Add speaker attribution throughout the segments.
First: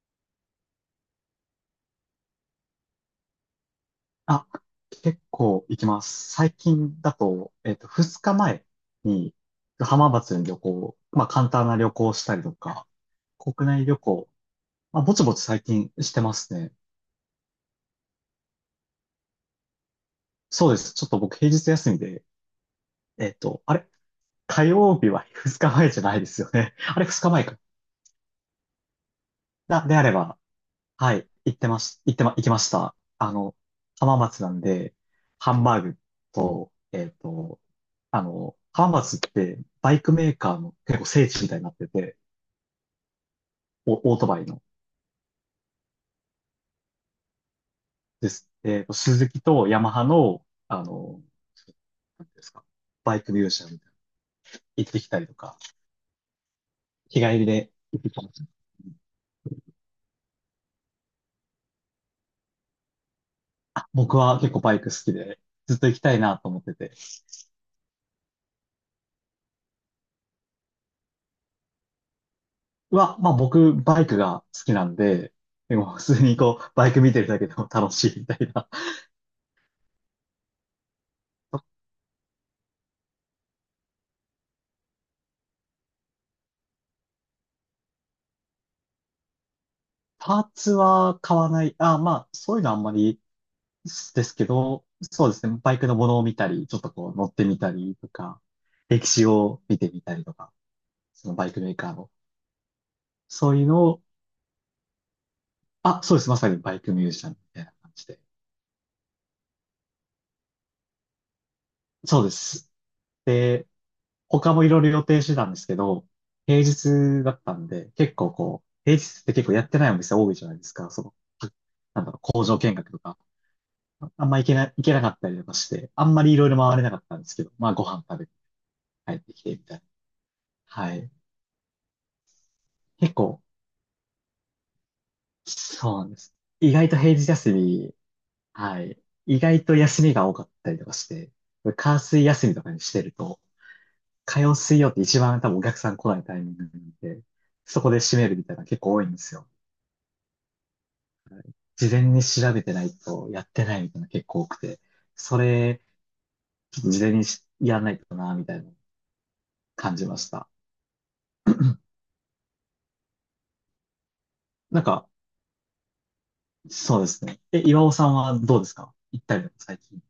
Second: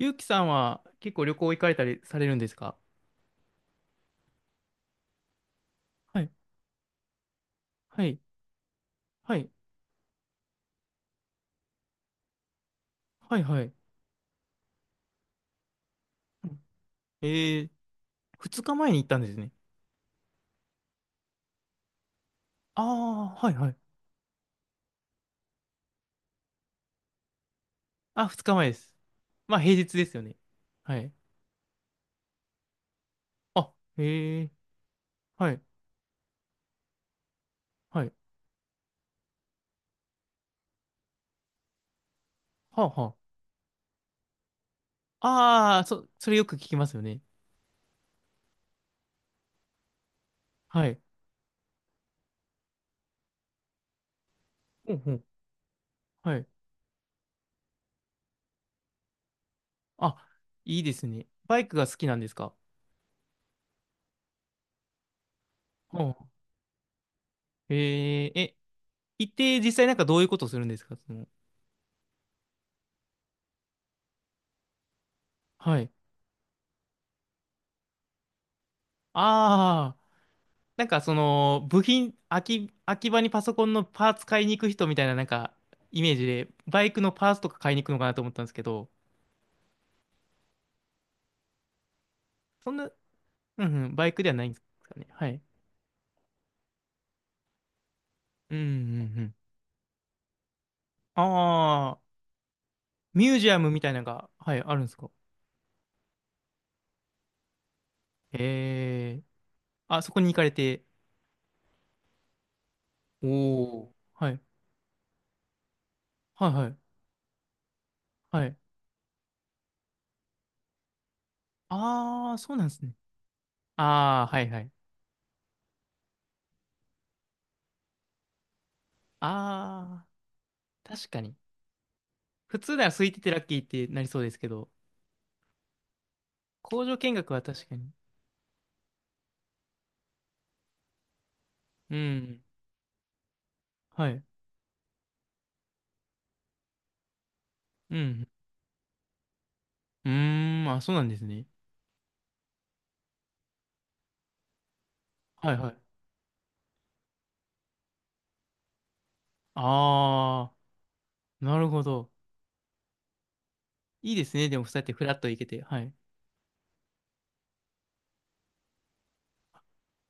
Speaker 1: ゆうきさんは結構旅行行かれたりされるんですか？
Speaker 2: あ、結構行きま
Speaker 1: はい、
Speaker 2: す。最近だと、
Speaker 1: は
Speaker 2: 2
Speaker 1: い、
Speaker 2: 日前に
Speaker 1: はい、
Speaker 2: 浜松に旅行、まあ簡単な旅行をしたりとか、
Speaker 1: はい、は
Speaker 2: 国
Speaker 1: い。
Speaker 2: 内旅行、まあぼちぼち最近してま
Speaker 1: う
Speaker 2: す
Speaker 1: ん。
Speaker 2: ね。
Speaker 1: えー、二日前に行ったんですね。
Speaker 2: そうです。ちょっと僕平日休みで、
Speaker 1: ああ、はい、は
Speaker 2: あ
Speaker 1: い。
Speaker 2: れ、火曜日は2日前じゃないですよね。あれ、2日前か。
Speaker 1: あ、二日前です。まあ、平日
Speaker 2: であ
Speaker 1: で
Speaker 2: れ
Speaker 1: すよね。
Speaker 2: ば、
Speaker 1: はい。
Speaker 2: はい、行ってまし、行ってま、行きました。
Speaker 1: あ、
Speaker 2: 浜
Speaker 1: へ
Speaker 2: 松
Speaker 1: え、
Speaker 2: なんで、
Speaker 1: は
Speaker 2: ハ
Speaker 1: い、
Speaker 2: ンバーグと、
Speaker 1: はい。
Speaker 2: 浜松ってバイクメーカーの結構聖地みたいになってて、
Speaker 1: はあ、は
Speaker 2: オートバイの。
Speaker 1: あ。ああ、それよく聞きますよね。
Speaker 2: です。スズキとヤマハの、
Speaker 1: はい。
Speaker 2: なんていうんですか、バイクミュージアムみたいな行
Speaker 1: ほ
Speaker 2: っ
Speaker 1: う
Speaker 2: てき
Speaker 1: ほ
Speaker 2: た
Speaker 1: う。
Speaker 2: りとか、
Speaker 1: はい。
Speaker 2: 日帰りで行ってきました。
Speaker 1: あ、いいですね。バイクが好きなんですか？
Speaker 2: あ、僕は結構バイク好きで、ずっと行き
Speaker 1: ほ
Speaker 2: たいなと思ってて。
Speaker 1: う。へえ、行って実際なんかどういうことするんですか？
Speaker 2: まあ僕、バイクが好きなんで、で
Speaker 1: はい。
Speaker 2: も普通にこう、バイク見てるだけでも楽しいみたいな。
Speaker 1: ああ。なんかその部品、空き場にパソコンのパーツ買いに行く人みたいななんかイメージで、バイクのパーツとか買いに行くのかなと思ったんですけど、
Speaker 2: パーツは買わない。あ、まあ、そういう
Speaker 1: そ
Speaker 2: のあ
Speaker 1: ん
Speaker 2: ん
Speaker 1: な、
Speaker 2: まり
Speaker 1: うんうん、バイク
Speaker 2: で
Speaker 1: では
Speaker 2: す
Speaker 1: な
Speaker 2: け
Speaker 1: いんです
Speaker 2: ど、
Speaker 1: かね。
Speaker 2: そ
Speaker 1: は
Speaker 2: うで
Speaker 1: い。
Speaker 2: すね。バイクのものを見たり、ちょっとこう乗ってみたりとか、
Speaker 1: うんうん
Speaker 2: 歴
Speaker 1: う
Speaker 2: 史
Speaker 1: ん。
Speaker 2: を見てみたりとか、
Speaker 1: あ
Speaker 2: そのバイクメーカー
Speaker 1: あ、
Speaker 2: の、
Speaker 1: ミュージ
Speaker 2: そう
Speaker 1: ア
Speaker 2: いう
Speaker 1: ムみ
Speaker 2: の
Speaker 1: たいな
Speaker 2: を、
Speaker 1: のが、はい、あるんですか？
Speaker 2: あ、そうです。まさにバイクミュージシャンみたいな感じで。
Speaker 1: ええ。あ、そこに行かれて。
Speaker 2: そうです。で、
Speaker 1: おー。はい。
Speaker 2: 他もいろいろ予定してたんですけど、
Speaker 1: はい
Speaker 2: 平
Speaker 1: はい。
Speaker 2: 日だったんで、結構
Speaker 1: はい。
Speaker 2: こう、平日って結構やってないお店多いじゃないですか。その、なんだろう、
Speaker 1: ああ、
Speaker 2: 工
Speaker 1: そう
Speaker 2: 場
Speaker 1: なんで
Speaker 2: 見
Speaker 1: す
Speaker 2: 学
Speaker 1: ね。
Speaker 2: とか。
Speaker 1: ああ、はいはい。
Speaker 2: 行けなかったりとかして、あんまりいろいろ回れなかったんですけど、まあご飯食べて帰ってきてみたいな。
Speaker 1: ああ、
Speaker 2: は
Speaker 1: 確
Speaker 2: い。
Speaker 1: かに。普通なら空
Speaker 2: 結
Speaker 1: いててラ
Speaker 2: 構
Speaker 1: ッキーってなりそうですけど、
Speaker 2: そうなんです。意
Speaker 1: 工
Speaker 2: 外
Speaker 1: 場
Speaker 2: と
Speaker 1: 見
Speaker 2: 平日
Speaker 1: 学は
Speaker 2: 休
Speaker 1: 確かに。
Speaker 2: み、はい。意外と休みが多かったりとかして、
Speaker 1: う
Speaker 2: 火水
Speaker 1: ん。
Speaker 2: 休みとかにしてると、
Speaker 1: はい。
Speaker 2: 火曜水曜って一番多分お客さん来ないタイミングなんで、そこ
Speaker 1: う
Speaker 2: で閉
Speaker 1: ん。
Speaker 2: めるみたいなの結構多いんですよ。
Speaker 1: うーん、あ、そうなんですね。
Speaker 2: 事前に調べてないとやってないみたいなの結構多くて、そ
Speaker 1: はいはい。
Speaker 2: れ、ちょっと事前にしやらないとな、みたいなの感じました。
Speaker 1: ああ、なるほど。いいですね。でも、そう
Speaker 2: な
Speaker 1: や
Speaker 2: ん
Speaker 1: ってフ
Speaker 2: か、
Speaker 1: ラッと行けて。はい。
Speaker 2: そうですね。岩尾さんはどうですか？行ったりとか最近。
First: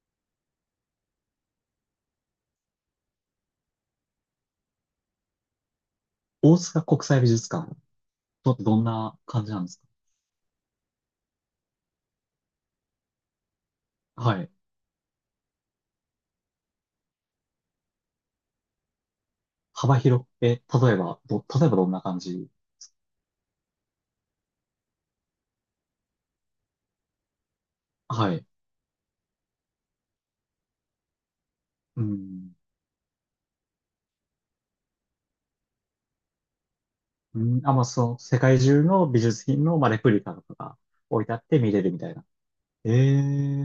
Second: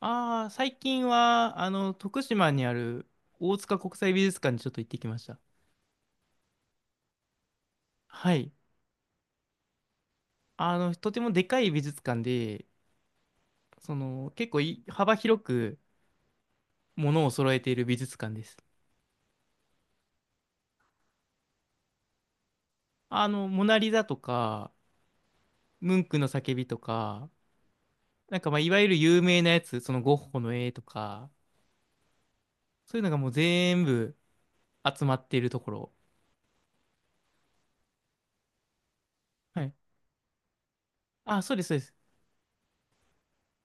Speaker 1: ああ、最近は、あの、徳島にある大塚国際美術館にちょっと行ってきました。
Speaker 2: 大塚国際美術館、
Speaker 1: はい。
Speaker 2: どんな感じなんですか？
Speaker 1: あの、とてもでかい美術館で、その、
Speaker 2: は
Speaker 1: 結
Speaker 2: い。
Speaker 1: 構い幅広くものを揃えている美術館です。
Speaker 2: 幅広く、例えばどんな感じ？
Speaker 1: あの、モナリザとか、ムンクの叫びとか、
Speaker 2: は
Speaker 1: なん
Speaker 2: い。
Speaker 1: かまあ、いわゆる有名なやつ、そのゴッホの絵とか、
Speaker 2: うん。
Speaker 1: そういうのがもう全部、集まっているところ。
Speaker 2: うん、あ、まあ、その、世界中の美術
Speaker 1: は
Speaker 2: 品
Speaker 1: い。
Speaker 2: の、まあ、レプリカとかが置いてあ
Speaker 1: あ、
Speaker 2: っ
Speaker 1: そう
Speaker 2: て
Speaker 1: です、
Speaker 2: 見
Speaker 1: そう
Speaker 2: れ
Speaker 1: で
Speaker 2: る
Speaker 1: す。
Speaker 2: みたいな。え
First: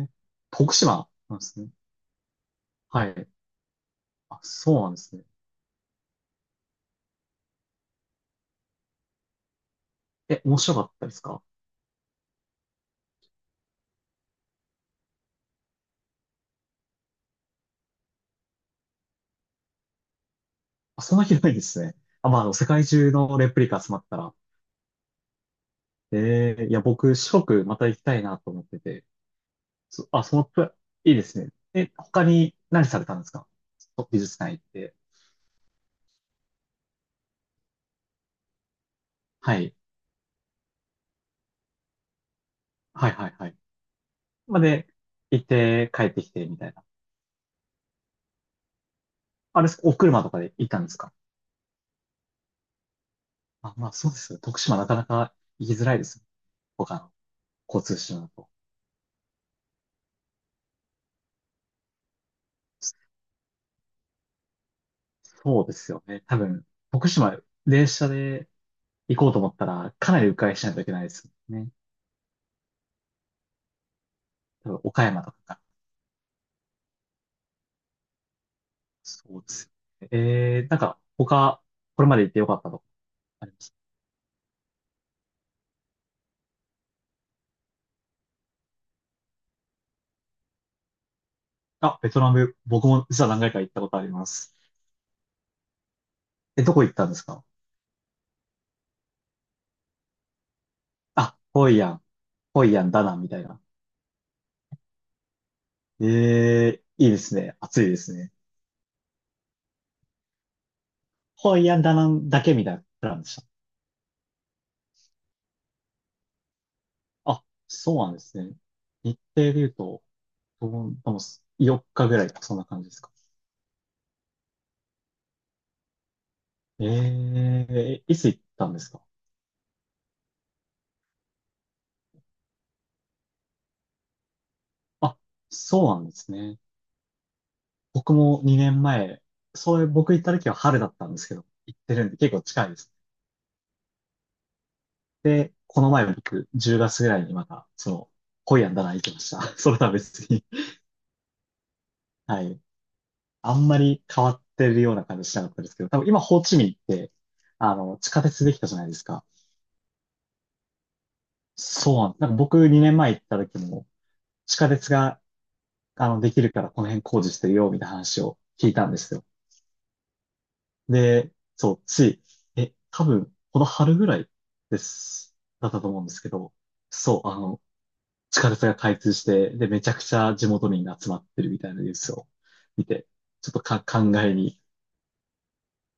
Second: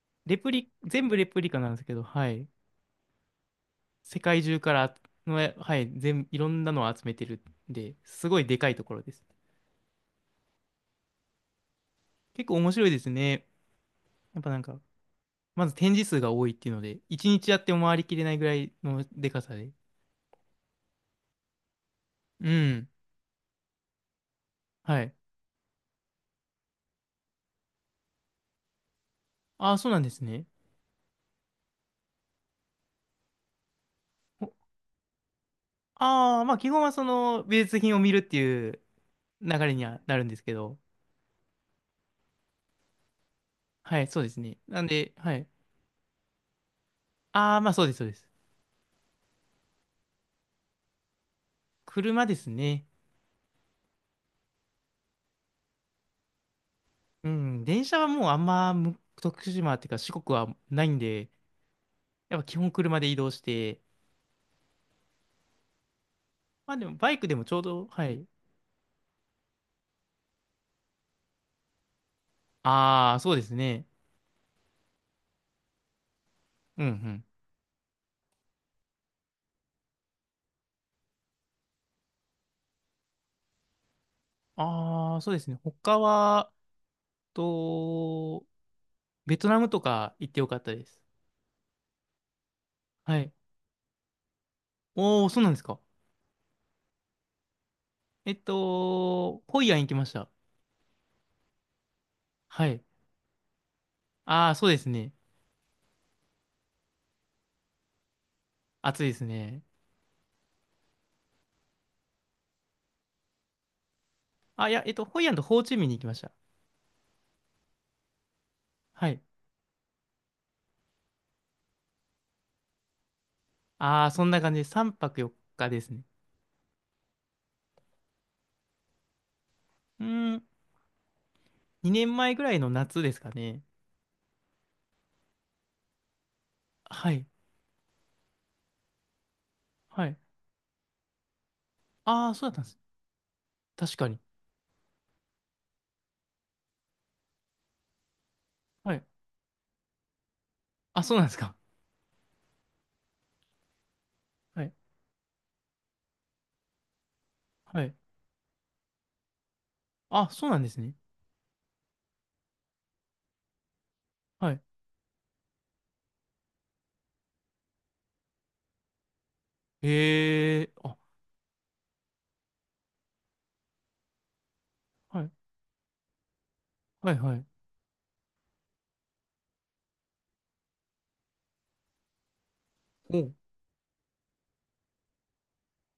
Speaker 2: え、
Speaker 1: レプリ、
Speaker 2: 徳
Speaker 1: 全
Speaker 2: 島
Speaker 1: 部レ
Speaker 2: なん
Speaker 1: プ
Speaker 2: で
Speaker 1: リカ
Speaker 2: す
Speaker 1: な
Speaker 2: ね。
Speaker 1: んですけど、はい。
Speaker 2: はい。
Speaker 1: 世
Speaker 2: あ、
Speaker 1: 界中か
Speaker 2: そうなん
Speaker 1: ら
Speaker 2: ですね。
Speaker 1: の、はい、いろんなのを集めてるんで、すごいでかいところです。
Speaker 2: 面白かったですか？
Speaker 1: 結構面白いですね。やっぱなんか、まず展示数が多いっていうので、一日やっても回りきれないぐらいのでかさで。
Speaker 2: あ、そんな広いんですね。あ、まあ、あ
Speaker 1: う
Speaker 2: の、世界
Speaker 1: ん。
Speaker 2: 中のレプリカ集まったら。
Speaker 1: はい。
Speaker 2: ええ、いや、僕、四国また行きたいなと思ってて。
Speaker 1: ああ、そうなん
Speaker 2: そ、
Speaker 1: です
Speaker 2: あ、その
Speaker 1: ね。
Speaker 2: プラ、いいですね。他に何されたんですか？美術館行って。
Speaker 1: ああー、まあ基本はその美術品を見るっていう
Speaker 2: は
Speaker 1: 流
Speaker 2: い。
Speaker 1: れにはなるんですけど、
Speaker 2: はいはいはい。
Speaker 1: はい、そうですね。
Speaker 2: ま
Speaker 1: なん
Speaker 2: で、
Speaker 1: で、は
Speaker 2: 行
Speaker 1: い。
Speaker 2: って帰ってきて、みたいな。
Speaker 1: ああ、まあそうです、そうです。
Speaker 2: あれ、お車とかで行ったんですか？
Speaker 1: 車ですね。
Speaker 2: あ、まあそうですよね。徳島なかなか行きづらいですよ。他の
Speaker 1: うん、電
Speaker 2: 交
Speaker 1: 車
Speaker 2: 通
Speaker 1: は
Speaker 2: 手段
Speaker 1: も
Speaker 2: だ
Speaker 1: うあん
Speaker 2: と。
Speaker 1: まむ徳島っていうか四国はないんで、やっぱ基本車で移動して、
Speaker 2: そうですよね。多分、
Speaker 1: まあでも
Speaker 2: 徳
Speaker 1: バイクで
Speaker 2: 島、
Speaker 1: もちょうど、
Speaker 2: 電
Speaker 1: は
Speaker 2: 車
Speaker 1: い。
Speaker 2: で行こうと思ったら、かなり迂回しないといけないですよね。
Speaker 1: ああ、そうですね。
Speaker 2: 多分、岡山とかか。
Speaker 1: うんうん。
Speaker 2: そうですよね。なんか、他、これまで行ってよかったとこあります？
Speaker 1: ああ、そうですね。他は、と、ベトナムとか行ってよかったです。
Speaker 2: あ、ベトナム、僕も
Speaker 1: は
Speaker 2: 実は
Speaker 1: い。
Speaker 2: 何回か行ったことあります。
Speaker 1: おー、そうなんですか。
Speaker 2: どこ行ったんですか？
Speaker 1: ホイアン行きました。
Speaker 2: あ、ホイアン、ホ
Speaker 1: は
Speaker 2: イ
Speaker 1: い。
Speaker 2: アン、ダナンみたいな。
Speaker 1: ああ、そうですね。
Speaker 2: ええ、いいですね。暑いですね。
Speaker 1: 暑いですね。
Speaker 2: ハワイアンダナンだけみたいなプランでした。
Speaker 1: あ、いや、ホイアンとホーチミンに行きました。
Speaker 2: あ、そうなんですね。
Speaker 1: は
Speaker 2: 日
Speaker 1: い。
Speaker 2: 程で言うと、で4日ぐらいそんな感じですか。
Speaker 1: ああ、そんな感じで3泊4日ですね。
Speaker 2: ええ、いつ行ったんですか？
Speaker 1: うーん。2年前ぐらいの夏ですかね。
Speaker 2: あ、そうなんですね。
Speaker 1: はい。
Speaker 2: 僕も2年前、そういう
Speaker 1: は
Speaker 2: 僕
Speaker 1: い。
Speaker 2: 行った時は春だったんですけど、行ってるんで
Speaker 1: あ
Speaker 2: 結
Speaker 1: あ、
Speaker 2: 構
Speaker 1: そうだったん
Speaker 2: 近
Speaker 1: で
Speaker 2: いで
Speaker 1: す。
Speaker 2: す。
Speaker 1: 確かに。
Speaker 2: で、この前僕、10月ぐらいにまた、その、ホイアンダナ
Speaker 1: は
Speaker 2: ン行
Speaker 1: い。
Speaker 2: きました。それとは別に。
Speaker 1: あ、そうなんですか。
Speaker 2: はい。あんまり変わっ
Speaker 1: は
Speaker 2: て
Speaker 1: い。
Speaker 2: るような感じしなかったですけど、多分今、ホーチミンって、あ
Speaker 1: はい。
Speaker 2: の、地下鉄できたじゃないですか。
Speaker 1: あ、そうなんですね。
Speaker 2: そうなんです。なんか僕2年前行った時も、
Speaker 1: は
Speaker 2: 地
Speaker 1: い。
Speaker 2: 下鉄が、あの、できるからこの辺工事してるよ、みたいな話を聞いたんですよ。
Speaker 1: へえ、あ、
Speaker 2: で、そう、つい、え、多分、この春ぐらい
Speaker 1: はい。
Speaker 2: だったと思うんですけど、
Speaker 1: はい、
Speaker 2: そう、
Speaker 1: は
Speaker 2: あ
Speaker 1: い。
Speaker 2: の、地下鉄が開通して、で、めちゃくちゃ地元民が集まってるみたいなニュースを見て、
Speaker 1: おう。
Speaker 2: ちょっと考えに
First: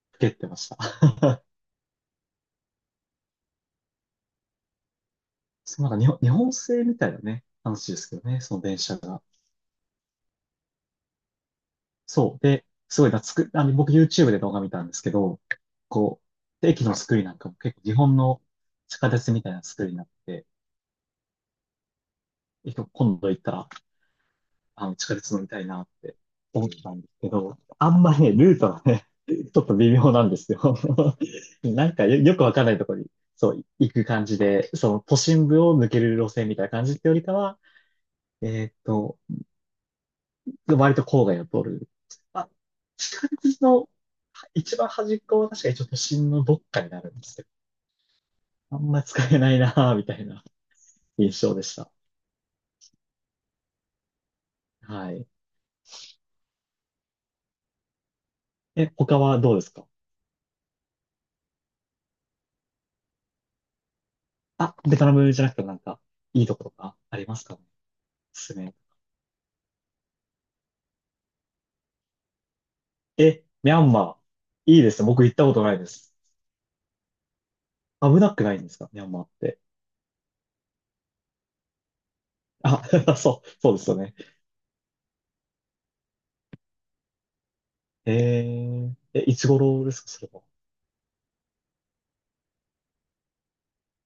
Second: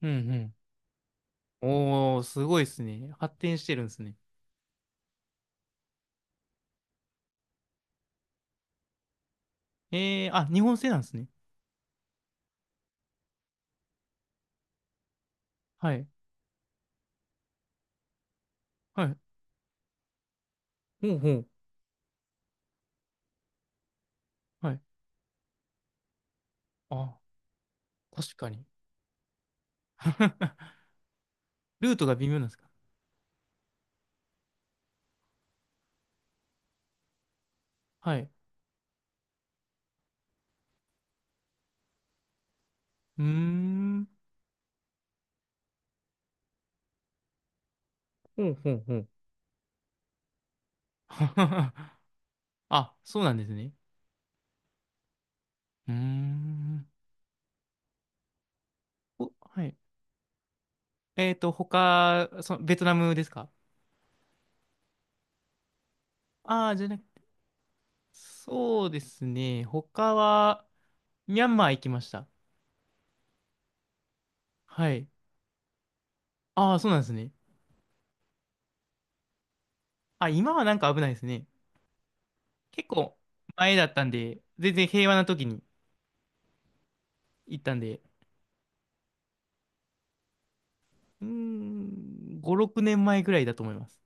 Speaker 1: う
Speaker 2: ふけって
Speaker 1: ん
Speaker 2: ました。
Speaker 1: うん。おー、すごいですね。発展してるんですね。
Speaker 2: そう、なんか日本製みたいなね、話ですけどね、その電車が。
Speaker 1: ええ、あ、日本製なんですね。
Speaker 2: そう。で、すごい懐く、あの、僕 YouTube で動画見たんですけど、
Speaker 1: はい。
Speaker 2: こう、駅の作りなんかも結構日本の地
Speaker 1: は
Speaker 2: 下
Speaker 1: い。
Speaker 2: 鉄みたいな作りになって、
Speaker 1: ほうほう。
Speaker 2: 結構今度行ったら、
Speaker 1: はい。
Speaker 2: あの、地下鉄乗りたいなって思ったんです
Speaker 1: あ、
Speaker 2: けど、あんまりね、
Speaker 1: 確か
Speaker 2: ルー
Speaker 1: に。
Speaker 2: トがね、ちょっと微妙なんです よ。な
Speaker 1: ルー
Speaker 2: ん
Speaker 1: ト
Speaker 2: か
Speaker 1: が
Speaker 2: よ、
Speaker 1: 微妙
Speaker 2: よく
Speaker 1: なんで
Speaker 2: わ
Speaker 1: す
Speaker 2: かん
Speaker 1: か？
Speaker 2: ないところに、そう、行く感じで、その都心部を抜ける路線みたいな感じってよりかは、
Speaker 1: はい。
Speaker 2: えーっと、割と郊外を通る。あ、
Speaker 1: うー
Speaker 2: 近くの
Speaker 1: ん。
Speaker 2: 一番端っこは確かにちょっと新のどっかになるんですけど、
Speaker 1: ほうほ
Speaker 2: あ
Speaker 1: う
Speaker 2: ん
Speaker 1: ほ
Speaker 2: ま
Speaker 1: う。
Speaker 2: 使えないなぁ、みたいな印象でした。
Speaker 1: あ、そうなんですね。
Speaker 2: はい。
Speaker 1: うーん。
Speaker 2: 他
Speaker 1: お、
Speaker 2: はどうで
Speaker 1: は
Speaker 2: す
Speaker 1: い。
Speaker 2: か？
Speaker 1: 他、その、ベトナムですか？
Speaker 2: あ、ベトナムじゃなくてなんか、いいとこ
Speaker 1: あ
Speaker 2: と
Speaker 1: あー、じゃ
Speaker 2: か
Speaker 1: なく、
Speaker 2: ありますかね？おすすめ。
Speaker 1: そうですね。他は、ミャンマー行きました。
Speaker 2: え、ミャンマー。いい
Speaker 1: は
Speaker 2: ですね。
Speaker 1: い。
Speaker 2: 僕行ったことないです。
Speaker 1: ああ、そうなんですね。
Speaker 2: 危なくないんですか？ミャンマーって。
Speaker 1: あ、今はなんか危ないですね。
Speaker 2: あ、
Speaker 1: 結構
Speaker 2: そう、そ
Speaker 1: 前
Speaker 2: うで
Speaker 1: だ
Speaker 2: す
Speaker 1: っ
Speaker 2: よ
Speaker 1: たん
Speaker 2: ね。
Speaker 1: で、全然平和な時に行ったんで、
Speaker 2: いつ頃ですかそれは。
Speaker 1: うーん、5、6年前ぐらいだと思います。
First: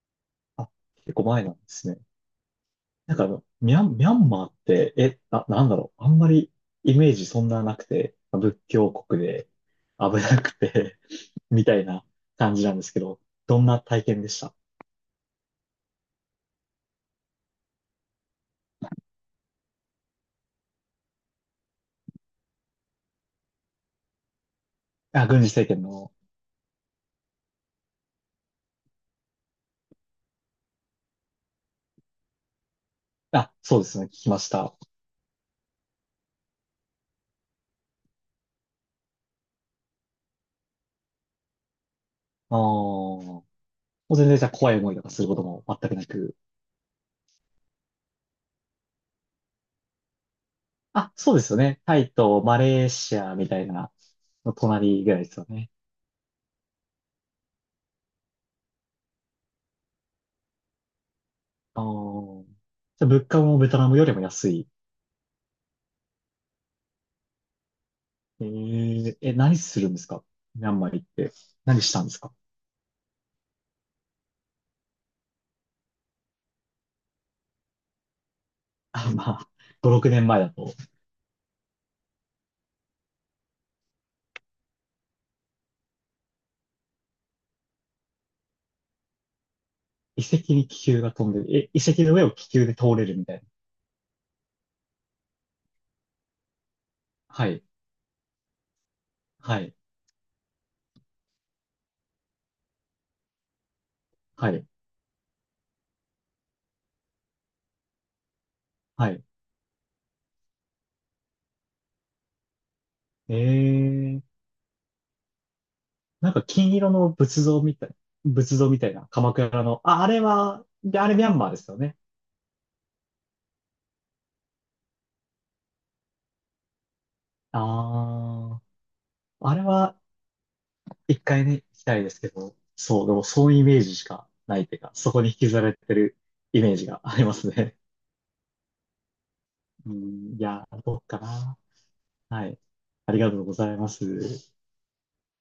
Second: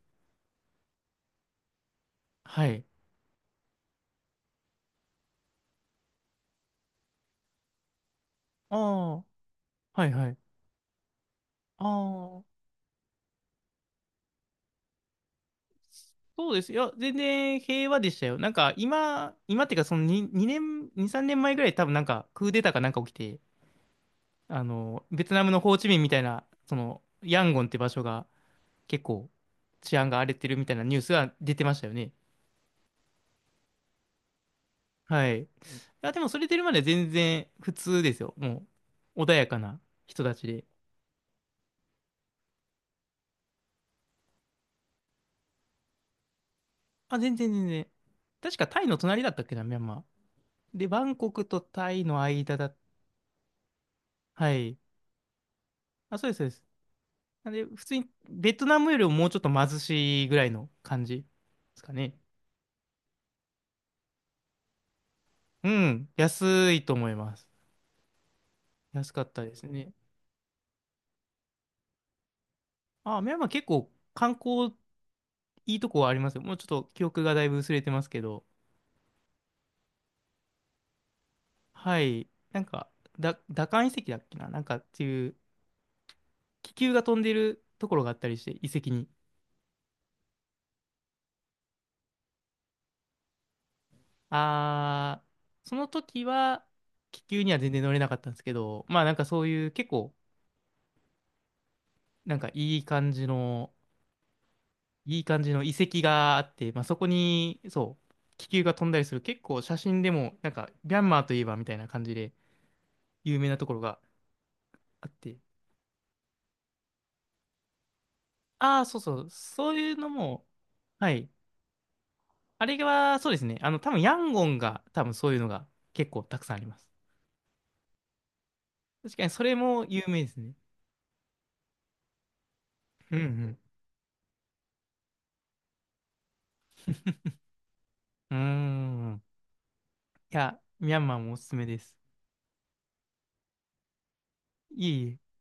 Speaker 2: あ、結構前なんですね。
Speaker 1: はい。
Speaker 2: なんかあの、ミャンマーって、なんだろう。あんまりイメージそんななくて、仏
Speaker 1: あ
Speaker 2: 教
Speaker 1: あ、
Speaker 2: 国で
Speaker 1: はい
Speaker 2: 危
Speaker 1: はい。
Speaker 2: なくて みた
Speaker 1: あ
Speaker 2: いな
Speaker 1: あ、
Speaker 2: 感じなんですけど、どんな体験でした？
Speaker 1: そうですよ。全然平和でしたよ。なんか今っていうかそのに2年、2、3年前ぐらい多分なんかクーデターかなんか起きて、あの、ベ
Speaker 2: あ、
Speaker 1: ト
Speaker 2: 軍
Speaker 1: ナ
Speaker 2: 事
Speaker 1: ムの
Speaker 2: 政
Speaker 1: ホー
Speaker 2: 権
Speaker 1: チミンみ
Speaker 2: の、
Speaker 1: たいな、その、ヤンゴンって場所が結構治安が荒れてるみたいなニュースが出てましたよね。
Speaker 2: あ、そうですね、聞きました。あ
Speaker 1: はい。いや、でもそれ出るまで全然普通ですよ。もう、穏やかな人たちで。
Speaker 2: あ、もう全然じゃあ怖い思いとかすることも全くなく。
Speaker 1: あ、全然全然。確かタイの隣だったっけな、ミャンマー。で、バ
Speaker 2: あ、
Speaker 1: ンコ
Speaker 2: そうで
Speaker 1: ク
Speaker 2: すよ
Speaker 1: と
Speaker 2: ね。
Speaker 1: タ
Speaker 2: タ
Speaker 1: イ
Speaker 2: イ
Speaker 1: の
Speaker 2: と
Speaker 1: 間
Speaker 2: マ
Speaker 1: だ。
Speaker 2: レーシアみたいな
Speaker 1: は
Speaker 2: の
Speaker 1: い。
Speaker 2: 隣ぐらいですよね。
Speaker 1: あ、そうです、そうです。なんで、普通にベトナムよりももうちょっと貧しいぐらいの感じで
Speaker 2: あ
Speaker 1: す
Speaker 2: あ、
Speaker 1: かね。
Speaker 2: じゃあ物価もベトナムよりも安い。
Speaker 1: うん、安いと思います。安かったで
Speaker 2: 何
Speaker 1: す
Speaker 2: する
Speaker 1: ね。
Speaker 2: んですか？ミャンマー行って。何したんですか？
Speaker 1: あ、ミャンマー結構観光いいとこはありますよ。もうちょっと記憶がだいぶ薄れてますけど。
Speaker 2: あ、まあ、5、6年前だと、
Speaker 1: はい。なんか、ダカン遺跡だっけななんかっていう、気球が飛んでるところがあったりして、遺跡に。
Speaker 2: 遺跡に気球が飛んでる。遺跡の上を気球で通れるみたいな。
Speaker 1: あー、その時は、気球
Speaker 2: は
Speaker 1: には
Speaker 2: い、
Speaker 1: 全然乗れなかったんですけど、まあなんかそう
Speaker 2: は
Speaker 1: いう
Speaker 2: い、
Speaker 1: 結構、なんかいい感じの、
Speaker 2: はい、
Speaker 1: いい感じの遺跡があって、まあそこに、そう、気球が飛んだり
Speaker 2: は
Speaker 1: する、
Speaker 2: い。
Speaker 1: 結構写真でも、なんか、ミャンマーといえばみたいな感じで
Speaker 2: え
Speaker 1: 有名なところが
Speaker 2: ー、
Speaker 1: あって、
Speaker 2: なんか金色の仏像
Speaker 1: あ
Speaker 2: み
Speaker 1: あ、
Speaker 2: たい
Speaker 1: そう
Speaker 2: な、
Speaker 1: そう。
Speaker 2: 鎌倉
Speaker 1: そう
Speaker 2: の、
Speaker 1: いう
Speaker 2: あ、あ
Speaker 1: の
Speaker 2: れ
Speaker 1: も、
Speaker 2: は、であ
Speaker 1: は
Speaker 2: れミ
Speaker 1: い。
Speaker 2: ャンマーですよね。
Speaker 1: あれは、そうですね。あの、多分ヤンゴンが、多分そういうのが結構たくさんあります。
Speaker 2: あー、
Speaker 1: 確かに、それ
Speaker 2: あれ
Speaker 1: も
Speaker 2: は
Speaker 1: 有名ですね。
Speaker 2: 一回ね、行きたいですけど、そう、で
Speaker 1: うんう
Speaker 2: もそう
Speaker 1: ん。
Speaker 2: いうイメージしかないっていうか、そこに引きずられてるイメージがありま すね。
Speaker 1: うーん。
Speaker 2: う
Speaker 1: い
Speaker 2: ん、い
Speaker 1: や、
Speaker 2: や、
Speaker 1: ミ
Speaker 2: ど
Speaker 1: ャ
Speaker 2: う
Speaker 1: ンマー
Speaker 2: か
Speaker 1: もおすす
Speaker 2: な。
Speaker 1: めです。
Speaker 2: はい。ありがとうございます。
Speaker 1: いえいえ。